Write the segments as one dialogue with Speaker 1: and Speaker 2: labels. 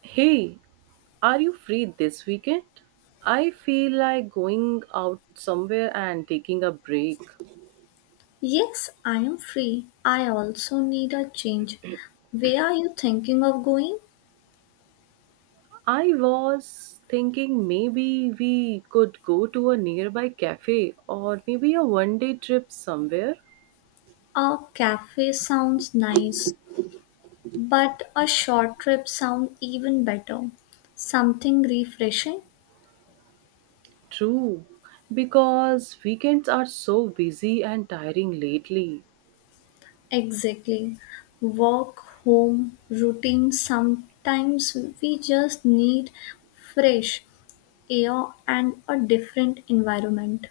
Speaker 1: Hey, are you free this weekend? I feel like going out somewhere and taking a break.
Speaker 2: Yes, I am free. I also need a change. Where are you thinking of going?
Speaker 1: I was thinking maybe we could go to a nearby cafe or maybe a one day trip somewhere.
Speaker 2: A cafe sounds nice, but a short trip sounds even better. Something refreshing?
Speaker 1: True, because weekends are so busy and tiring lately.
Speaker 2: Exactly. Work, home, routine. Sometimes we just need fresh air and a different environment.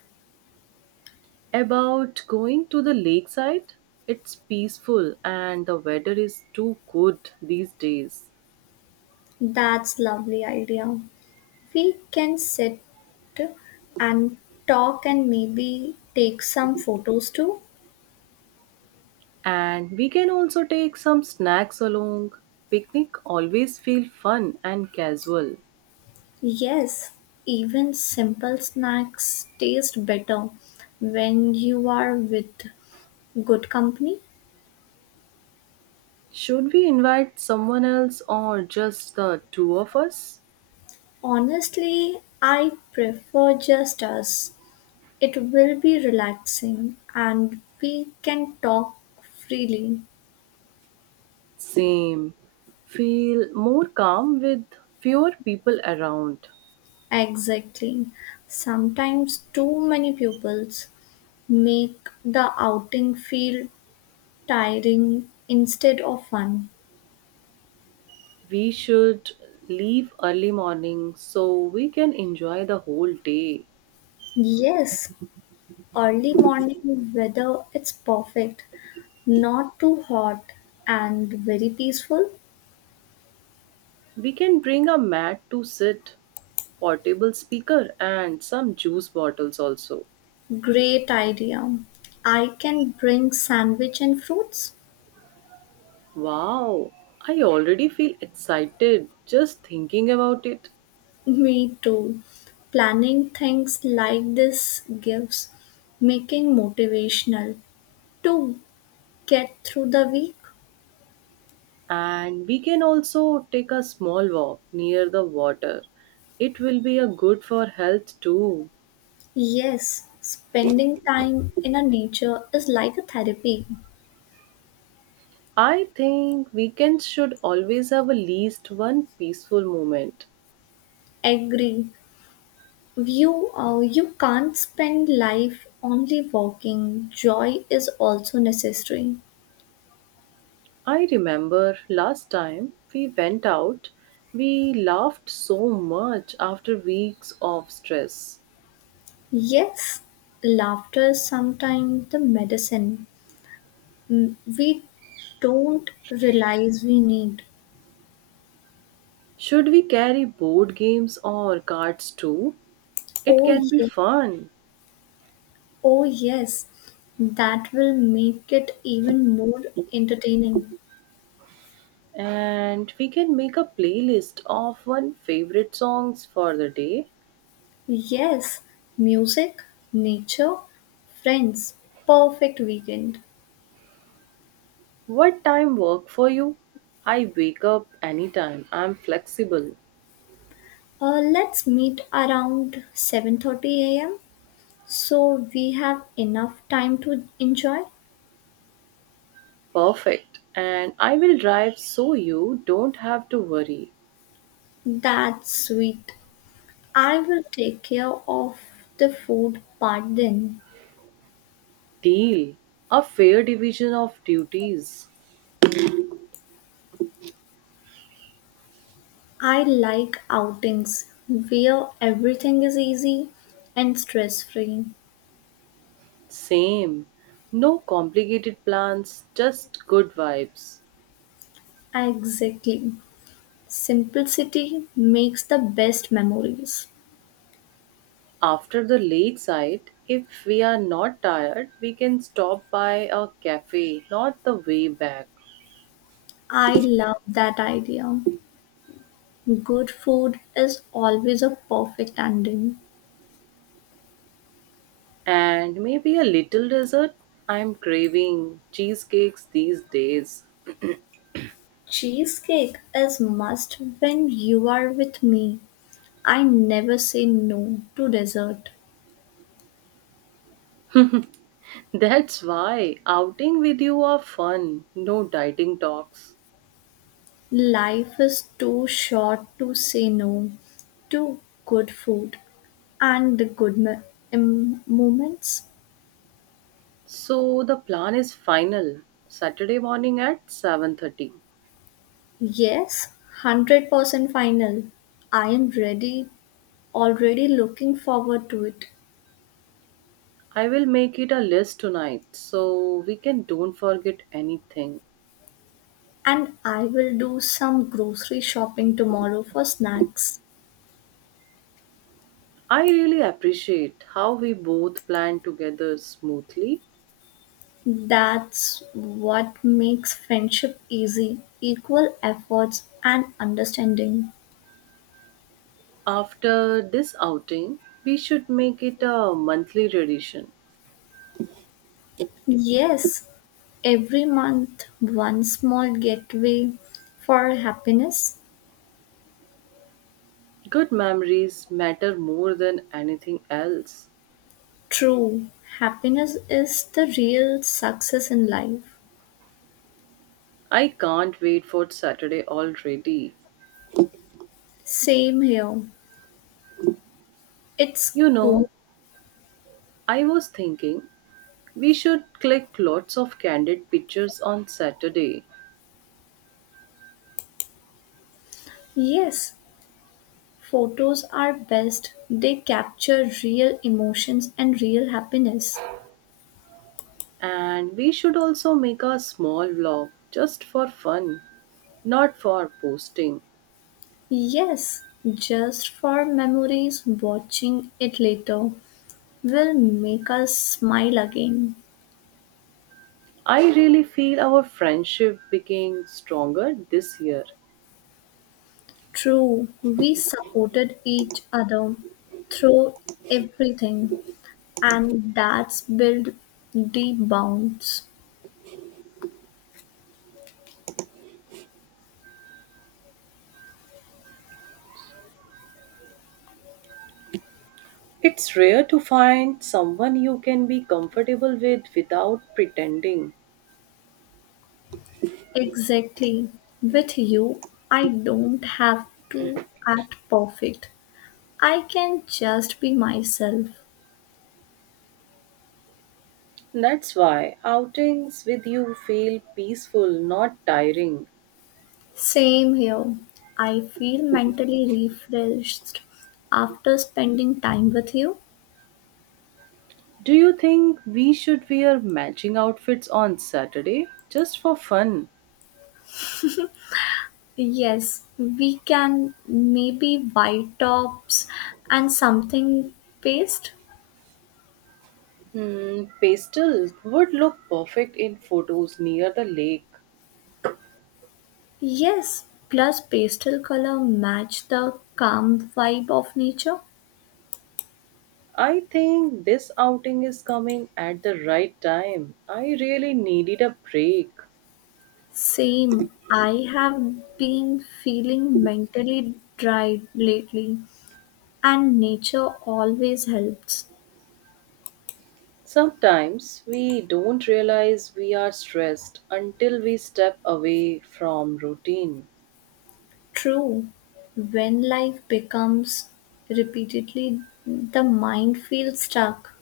Speaker 1: About going to the lakeside, it's peaceful and the weather is too good these days.
Speaker 2: That's lovely idea. We can sit and talk and maybe take some photos too.
Speaker 1: And we can also take some snacks along. Picnic always feel fun and casual.
Speaker 2: Yes, even simple snacks taste better when you are with good company.
Speaker 1: Should we invite someone else or just the two of us?
Speaker 2: Honestly, I prefer just us. It will be relaxing and we can talk freely.
Speaker 1: Same. Feel more calm with fewer people around.
Speaker 2: Exactly. Sometimes too many pupils make the outing feel tiring instead of fun.
Speaker 1: We should leave early morning so we can enjoy the whole day.
Speaker 2: Yes, early morning weather it's perfect. Not too hot and very peaceful.
Speaker 1: We can bring a mat to sit, portable speaker and some juice bottles also.
Speaker 2: Great idea. I can bring sandwich and fruits.
Speaker 1: Wow, I already feel excited just thinking about it.
Speaker 2: Me too. Planning things like this gives making motivational to get through the week.
Speaker 1: And we can also take a small walk near the water. It will be a good for health too.
Speaker 2: Yes, spending time in a nature is like a therapy.
Speaker 1: I think weekends should always have at least one peaceful moment.
Speaker 2: Agree. You can't spend life only walking. Joy is also necessary.
Speaker 1: I remember last time we went out, we laughed so much after weeks of stress.
Speaker 2: Yes, laughter is sometimes the medicine we don't realize we need.
Speaker 1: Should we carry board games or cards too? It
Speaker 2: Oh,
Speaker 1: can
Speaker 2: yes,
Speaker 1: be fun.
Speaker 2: oh, yes, that will make it even more entertaining.
Speaker 1: And we can make a playlist of one favorite songs for the day.
Speaker 2: Yes, music, nature, friends, perfect weekend.
Speaker 1: What time work for you? I wake up anytime. I'm flexible.
Speaker 2: Let's meet around 7:30 a.m. So we have enough time to enjoy?
Speaker 1: Perfect. And I will drive so you don't have to worry.
Speaker 2: That's sweet. I will take care of the food part then.
Speaker 1: Deal. A fair division of duties.
Speaker 2: I like outings where everything is easy and stress free.
Speaker 1: Same. No complicated plans, just good vibes.
Speaker 2: Exactly. Simplicity makes the best memories.
Speaker 1: After the late site, if we are not tired, we can stop by a cafe, not the way back.
Speaker 2: I love that idea. Good food is always a perfect ending.
Speaker 1: And maybe a little dessert. I'm craving cheesecakes these days.
Speaker 2: Cheesecake is must when you are with me. I never say no to dessert.
Speaker 1: That's why outing with you are fun, no dieting talks.
Speaker 2: Life is too short to say no to good food and the good moments.
Speaker 1: So the plan is final. Saturday morning at 7:30.
Speaker 2: Yes, 100% final. I am ready, already looking forward to it.
Speaker 1: I will make it a list tonight so we can don't forget anything.
Speaker 2: And I will do some grocery shopping tomorrow for snacks.
Speaker 1: I really appreciate how we both plan together smoothly.
Speaker 2: That's what makes friendship easy, equal efforts and understanding.
Speaker 1: After this outing, we should make it a monthly tradition.
Speaker 2: Yes, every month one small gateway for happiness.
Speaker 1: Good memories matter more than anything else.
Speaker 2: True happiness is the real success in life.
Speaker 1: I can't wait for Saturday already.
Speaker 2: Same here. It's
Speaker 1: You
Speaker 2: cool.
Speaker 1: know, I was thinking we should click lots of candid pictures on Saturday
Speaker 2: Yes, photos are best. They capture real emotions and real happiness.
Speaker 1: and we should also make a small vlog just for fun, not for posting.
Speaker 2: Yes, just for memories, watching it later will make us smile again.
Speaker 1: I really feel our friendship became stronger this year.
Speaker 2: True, we supported each other through everything, and that's built deep bonds.
Speaker 1: It's rare to find someone you can be comfortable with without pretending.
Speaker 2: Exactly. With you, I don't have to act perfect. I can just be myself.
Speaker 1: That's why outings with you feel peaceful, not tiring.
Speaker 2: Same here. I feel mentally refreshed after spending time with you.
Speaker 1: Do you think we should wear matching outfits on Saturday just for fun?
Speaker 2: Yes, we can maybe white tops and something paste.
Speaker 1: Hmm, pastel would look perfect in photos near the lake.
Speaker 2: Yes, plus pastel color match the calm vibe of nature.
Speaker 1: I think this outing is coming at the right time. I really needed a break.
Speaker 2: Same, I have been feeling mentally dry lately, and nature always helps.
Speaker 1: Sometimes we don't realize we are stressed until we step away from routine.
Speaker 2: True, when life becomes repeatedly, the mind feels stuck.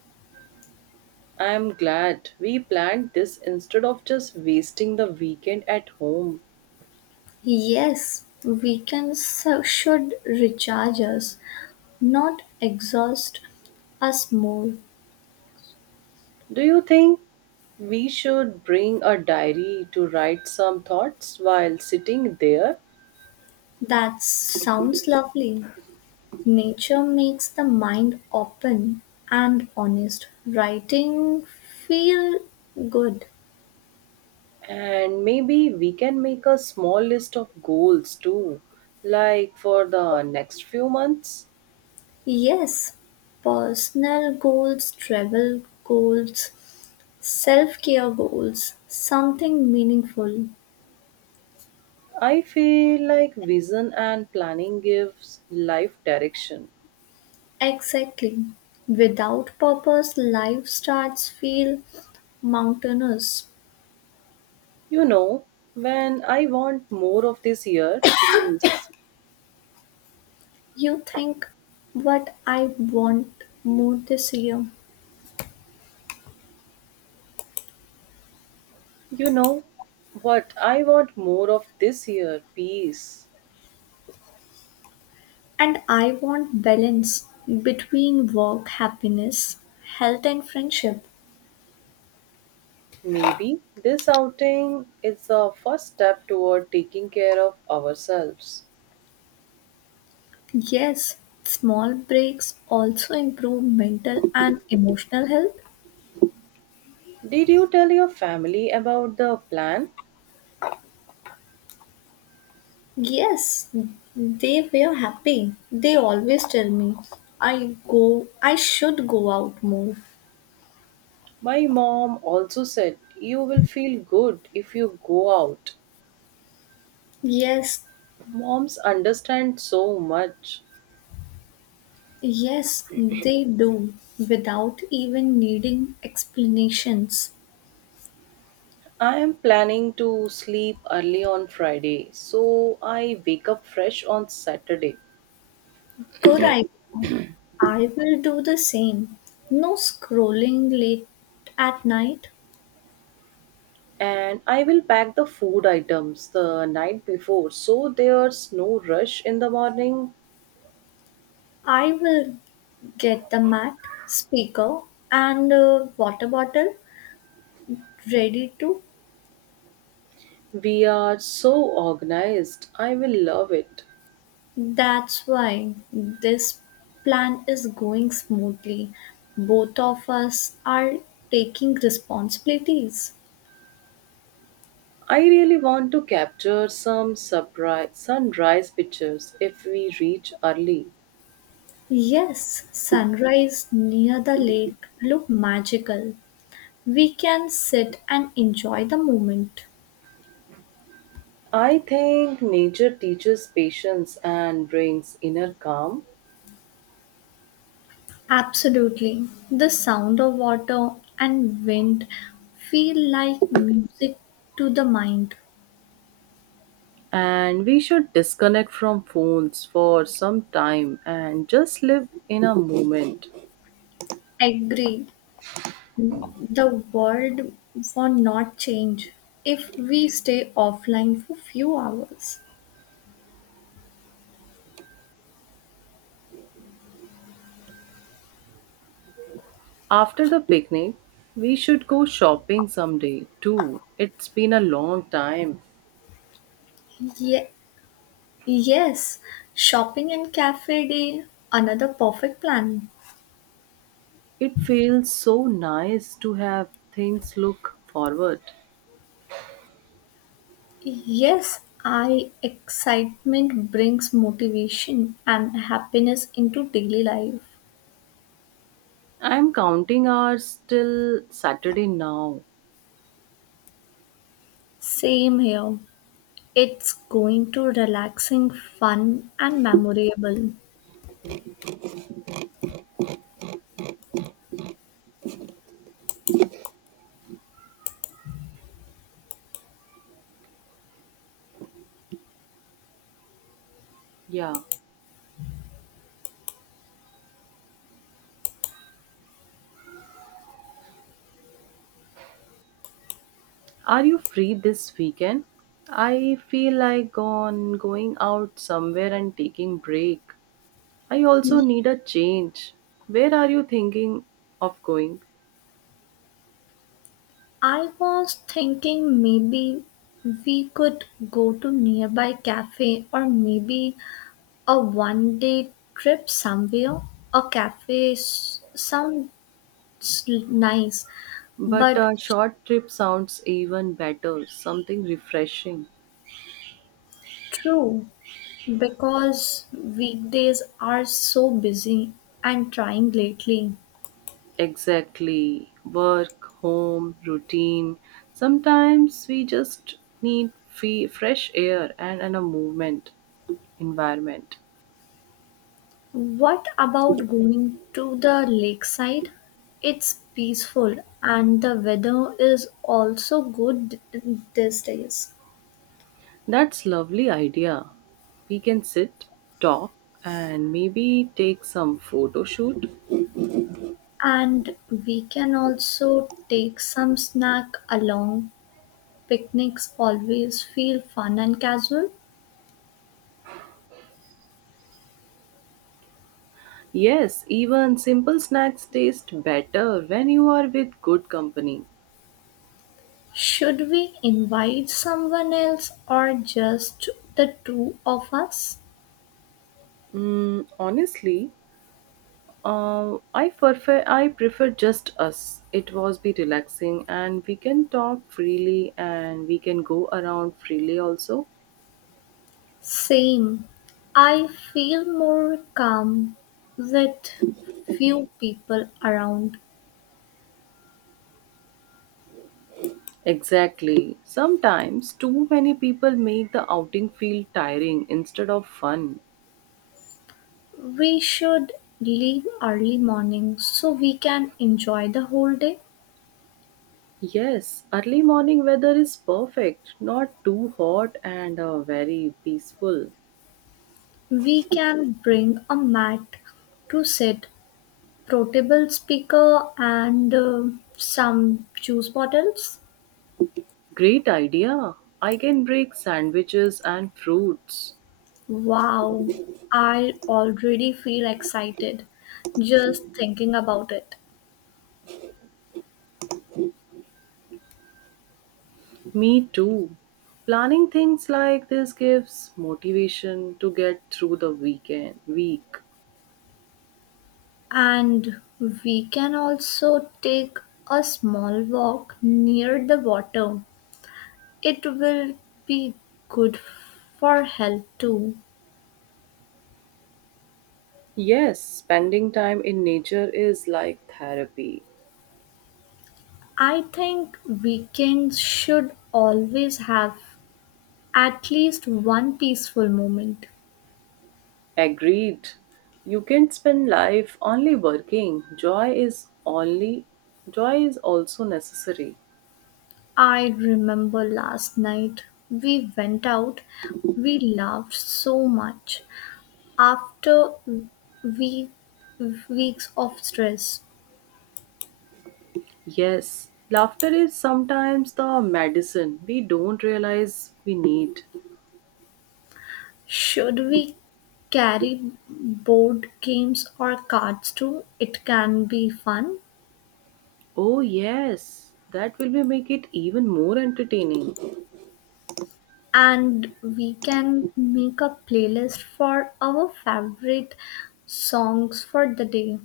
Speaker 1: I am glad we planned this instead of just wasting the weekend at home.
Speaker 2: Yes, weekends should recharge us, not exhaust us more.
Speaker 1: Do you think we should bring a diary to write some thoughts while sitting there?
Speaker 2: That sounds lovely. Nature makes the mind open and honest. Writing feel good.
Speaker 1: And maybe we can make a small list of goals too, like for the next few months.
Speaker 2: Yes, personal goals, travel goals, self care goals, something meaningful.
Speaker 1: I feel like vision and planning gives life direction.
Speaker 2: Exactly. Without purpose, life starts feel mountainous.
Speaker 1: You know, when I want more of this year, peace.
Speaker 2: You think what I want more this year.
Speaker 1: You know, what I want more of this year, peace.
Speaker 2: And I want balance between work, happiness, health, and friendship.
Speaker 1: Maybe this outing is the first step toward taking care of ourselves.
Speaker 2: Yes, small breaks also improve mental and emotional health.
Speaker 1: Did you tell your family about the plan?
Speaker 2: Yes, they were happy. They always tell me, I go, I should go out more.
Speaker 1: My mom also said, You will feel good if you go out.
Speaker 2: Yes,
Speaker 1: Moms understand so much.
Speaker 2: yes, they do without even needing explanations.
Speaker 1: I am planning to sleep early on Friday, so I wake up fresh on Saturday.
Speaker 2: Good idea. I will do the same. No scrolling late at night.
Speaker 1: And I will pack the food items the night before so there's no rush in the morning.
Speaker 2: I will get the mat, speaker, and a water bottle ready to.
Speaker 1: We are so organized. I will love it.
Speaker 2: That's why this plan is going smoothly. Both of us are taking responsibilities.
Speaker 1: I really want to capture some surprise sunrise pictures if we reach early.
Speaker 2: Yes, sunrise near the lake look magical. We can sit and enjoy the moment.
Speaker 1: I think nature teaches patience and brings inner calm.
Speaker 2: Absolutely. The sound of water and wind feel like music to the mind.
Speaker 1: And we should disconnect from phones for some time and just live in a moment.
Speaker 2: Agree. The world will not change if we stay offline for few hours.
Speaker 1: After the picnic, we should go shopping someday too. It's been a long time.
Speaker 2: Ye- yes, shopping and cafe day, another perfect plan.
Speaker 1: It feels so nice to have things look forward.
Speaker 2: Yes, I excitement brings motivation and happiness into daily life.
Speaker 1: I'm counting hours till Saturday now.
Speaker 2: Same here. It's going to relaxing, fun and memorable.
Speaker 1: Yeah. Are you free this weekend? I feel like on going out somewhere and taking break. I also need a change. Where are you thinking of going?
Speaker 2: I was thinking maybe we could go to nearby cafe or maybe a one day trip somewhere. A cafe sounds nice,
Speaker 1: But
Speaker 2: but
Speaker 1: a
Speaker 2: it's
Speaker 1: short trip sounds even better, something refreshing.
Speaker 2: true because weekdays are so busy and trying lately.
Speaker 1: Exactly. Work, home, routine. Sometimes we just need free, fresh air and a movement environment.
Speaker 2: What about going to the lakeside? It's peaceful and the weather is also good these days.
Speaker 1: That's lovely idea. We can sit, talk, and maybe take some photo shoot.
Speaker 2: And we can also take some snack along. Picnics always feel fun and casual.
Speaker 1: Yes, even simple snacks taste better when you are with good company.
Speaker 2: Should we invite someone else or just the two of us?
Speaker 1: Honestly, I prefer just us. It was be relaxing, and we can talk freely, and we can go around freely also.
Speaker 2: Same. I feel more calm with few people around.
Speaker 1: Exactly. Sometimes too many people make the outing feel tiring instead of fun.
Speaker 2: We should leave early morning so we can enjoy the whole day.
Speaker 1: Yes, early morning weather is perfect, not too hot and very peaceful.
Speaker 2: We can bring a mat to sit, portable speaker, and some juice bottles.
Speaker 1: Great idea. I can bake sandwiches and fruits.
Speaker 2: Wow, I already feel excited just thinking about it.
Speaker 1: Me too. Planning things like this gives motivation to get through the weekend week.
Speaker 2: And we can also take a small walk near the water. It will be good for health too.
Speaker 1: Yes, spending time in nature is like therapy.
Speaker 2: I think weekends should always have at least one peaceful moment.
Speaker 1: Agreed. You can spend life only working. Joy is also necessary.
Speaker 2: I remember last night we went out, we laughed so much after week, weeks of stress.
Speaker 1: Yes, laughter is sometimes the medicine we don't realize we need.
Speaker 2: Should we carry board games or cards too? It can be fun.
Speaker 1: Oh, yes, that will be make it even more entertaining.
Speaker 2: And we can make a playlist for our favorite songs for the day.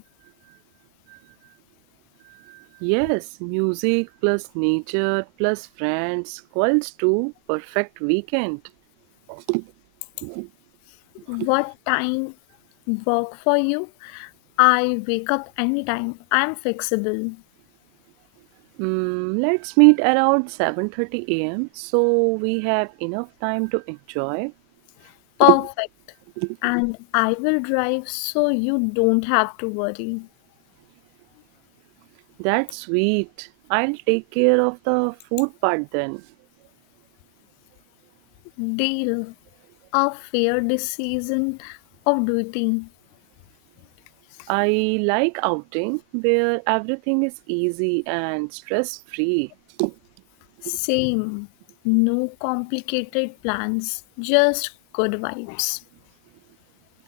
Speaker 1: Yes, music plus nature plus friends calls to perfect weekend.
Speaker 2: What time work for you? I wake up anytime. I'm flexible.
Speaker 1: Let's meet around 7:30 a.m. so we have enough time to enjoy.
Speaker 2: Perfect. And I will drive so you don't have to worry.
Speaker 1: That's sweet. I'll take care of the food part then.
Speaker 2: Deal. A fair decision of duty.
Speaker 1: I like outing where everything is easy and stress free.
Speaker 2: Same. No complicated plans, just good vibes.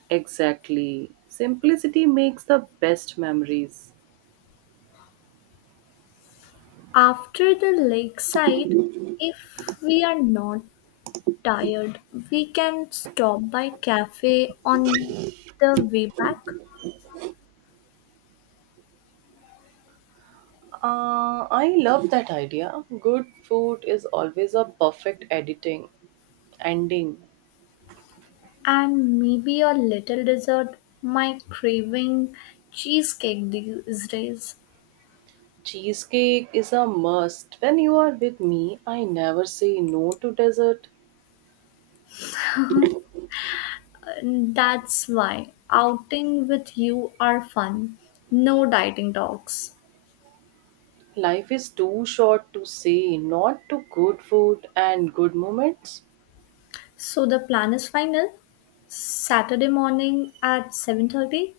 Speaker 1: Exactly. Simplicity makes the best memories.
Speaker 2: After the lakeside, if we are not tired, we can stop by cafe on the way back
Speaker 1: I love that idea. Good food is always a perfect editing ending.
Speaker 2: and maybe a little dessert. My craving cheesecake these days.
Speaker 1: Cheesecake is a must. When you are with me, I never say no to dessert.
Speaker 2: And that's why outing with you are fun. No dieting talks.
Speaker 1: Life is too short to say not to good food and good moments.
Speaker 2: So the plan is final. Saturday morning at 7:30.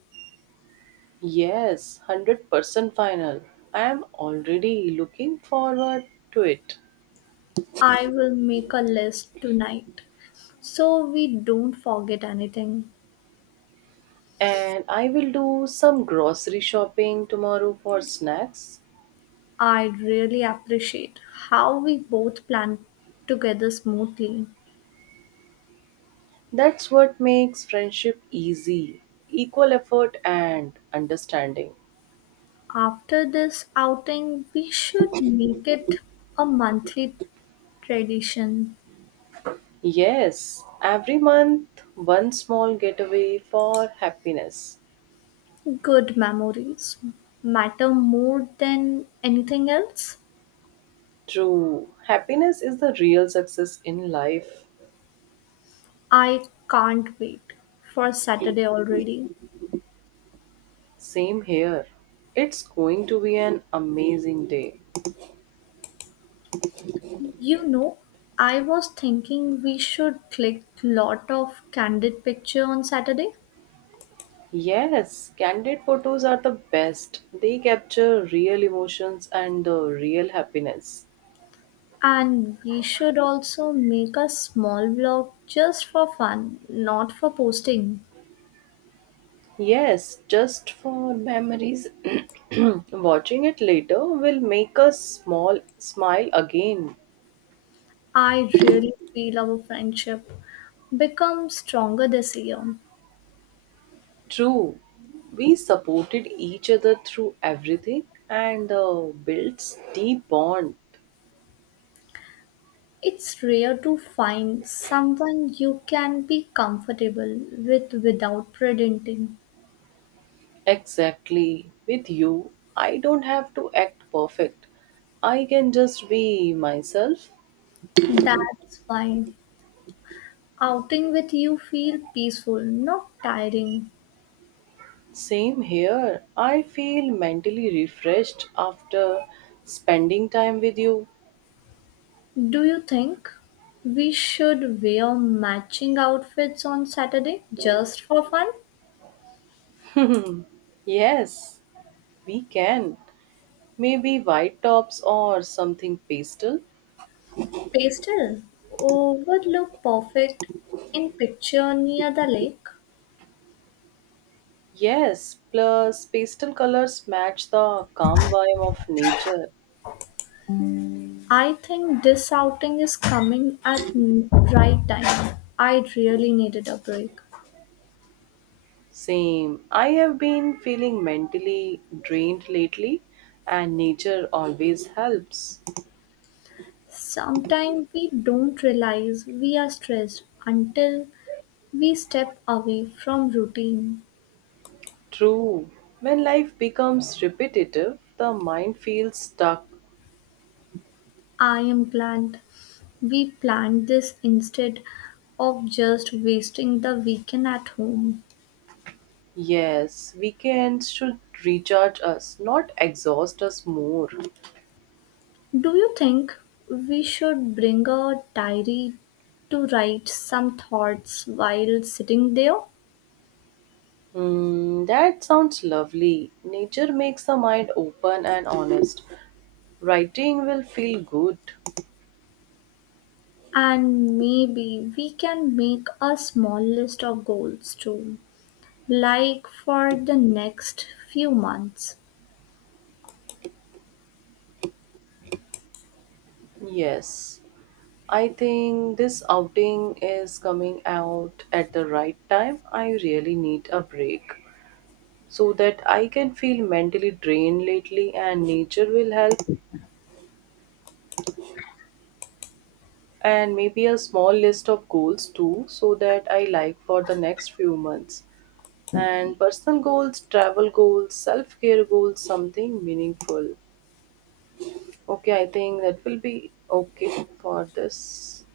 Speaker 1: Yes, 100% final. I am already looking forward to it.
Speaker 2: I will make a list tonight so we don't forget anything.
Speaker 1: And I will do some grocery shopping tomorrow for snacks.
Speaker 2: I really appreciate how we both planned together smoothly.
Speaker 1: That's what makes friendship easy equal effort and understanding.
Speaker 2: After this outing, we should make it a monthly tradition.
Speaker 1: Yes, every month, one small getaway for happiness.
Speaker 2: Good memories matter more than anything else.
Speaker 1: True, happiness is the real success in life.
Speaker 2: I can't wait for Saturday already.
Speaker 1: Same here. It's going to be an amazing day.
Speaker 2: You know, I was thinking we should click lot of candid picture on Saturday,
Speaker 1: Yes, candid photos are the best. They capture real emotions and the real happiness.
Speaker 2: and we should also make a small vlog just for fun, not for posting.
Speaker 1: Yes, just for memories. Watching it later will make us small smile again.
Speaker 2: I really feel our friendship become stronger this year.
Speaker 1: True. We supported each other through everything and built deep bond.
Speaker 2: It's rare to find someone you can be comfortable with without pretending.
Speaker 1: Exactly. With you, I don't have to act perfect. I can just be myself.
Speaker 2: That's why outing with you feel peaceful, not tiring.
Speaker 1: Same here. I feel mentally refreshed after spending time with you.
Speaker 2: Do you think we should wear matching outfits on Saturday just for fun?
Speaker 1: Yes, we can. Maybe white tops or something pastel.
Speaker 2: Pastel oh, would look perfect in picture near the lake.
Speaker 1: Yes, plus pastel colors match the calm vibe of nature.
Speaker 2: I think this outing is coming at right time. I really needed a break.
Speaker 1: Same. I have been feeling mentally drained lately, and nature always helps.
Speaker 2: Sometimes we don't realize we are stressed until we step away from routine.
Speaker 1: True. When life becomes repetitive, the mind feels stuck.
Speaker 2: I am glad we planned this instead of just wasting the weekend at home.
Speaker 1: Yes, weekends should recharge us, not exhaust us more.
Speaker 2: Do you think we should bring a diary to write some thoughts while sitting there?
Speaker 1: Hmm, that sounds lovely. Nature makes the mind open and honest. Writing will feel good.
Speaker 2: And maybe we can make a small list of goals too, like for the next few months.
Speaker 1: Yes, I think this outing is coming out at the right time. I really need a break so that I can feel mentally drained lately, and nature will help. And maybe a small list of goals too, so that I like for the next few months. And personal goals, travel goals, self-care goals, something meaningful. Okay, I think that will be okay for this.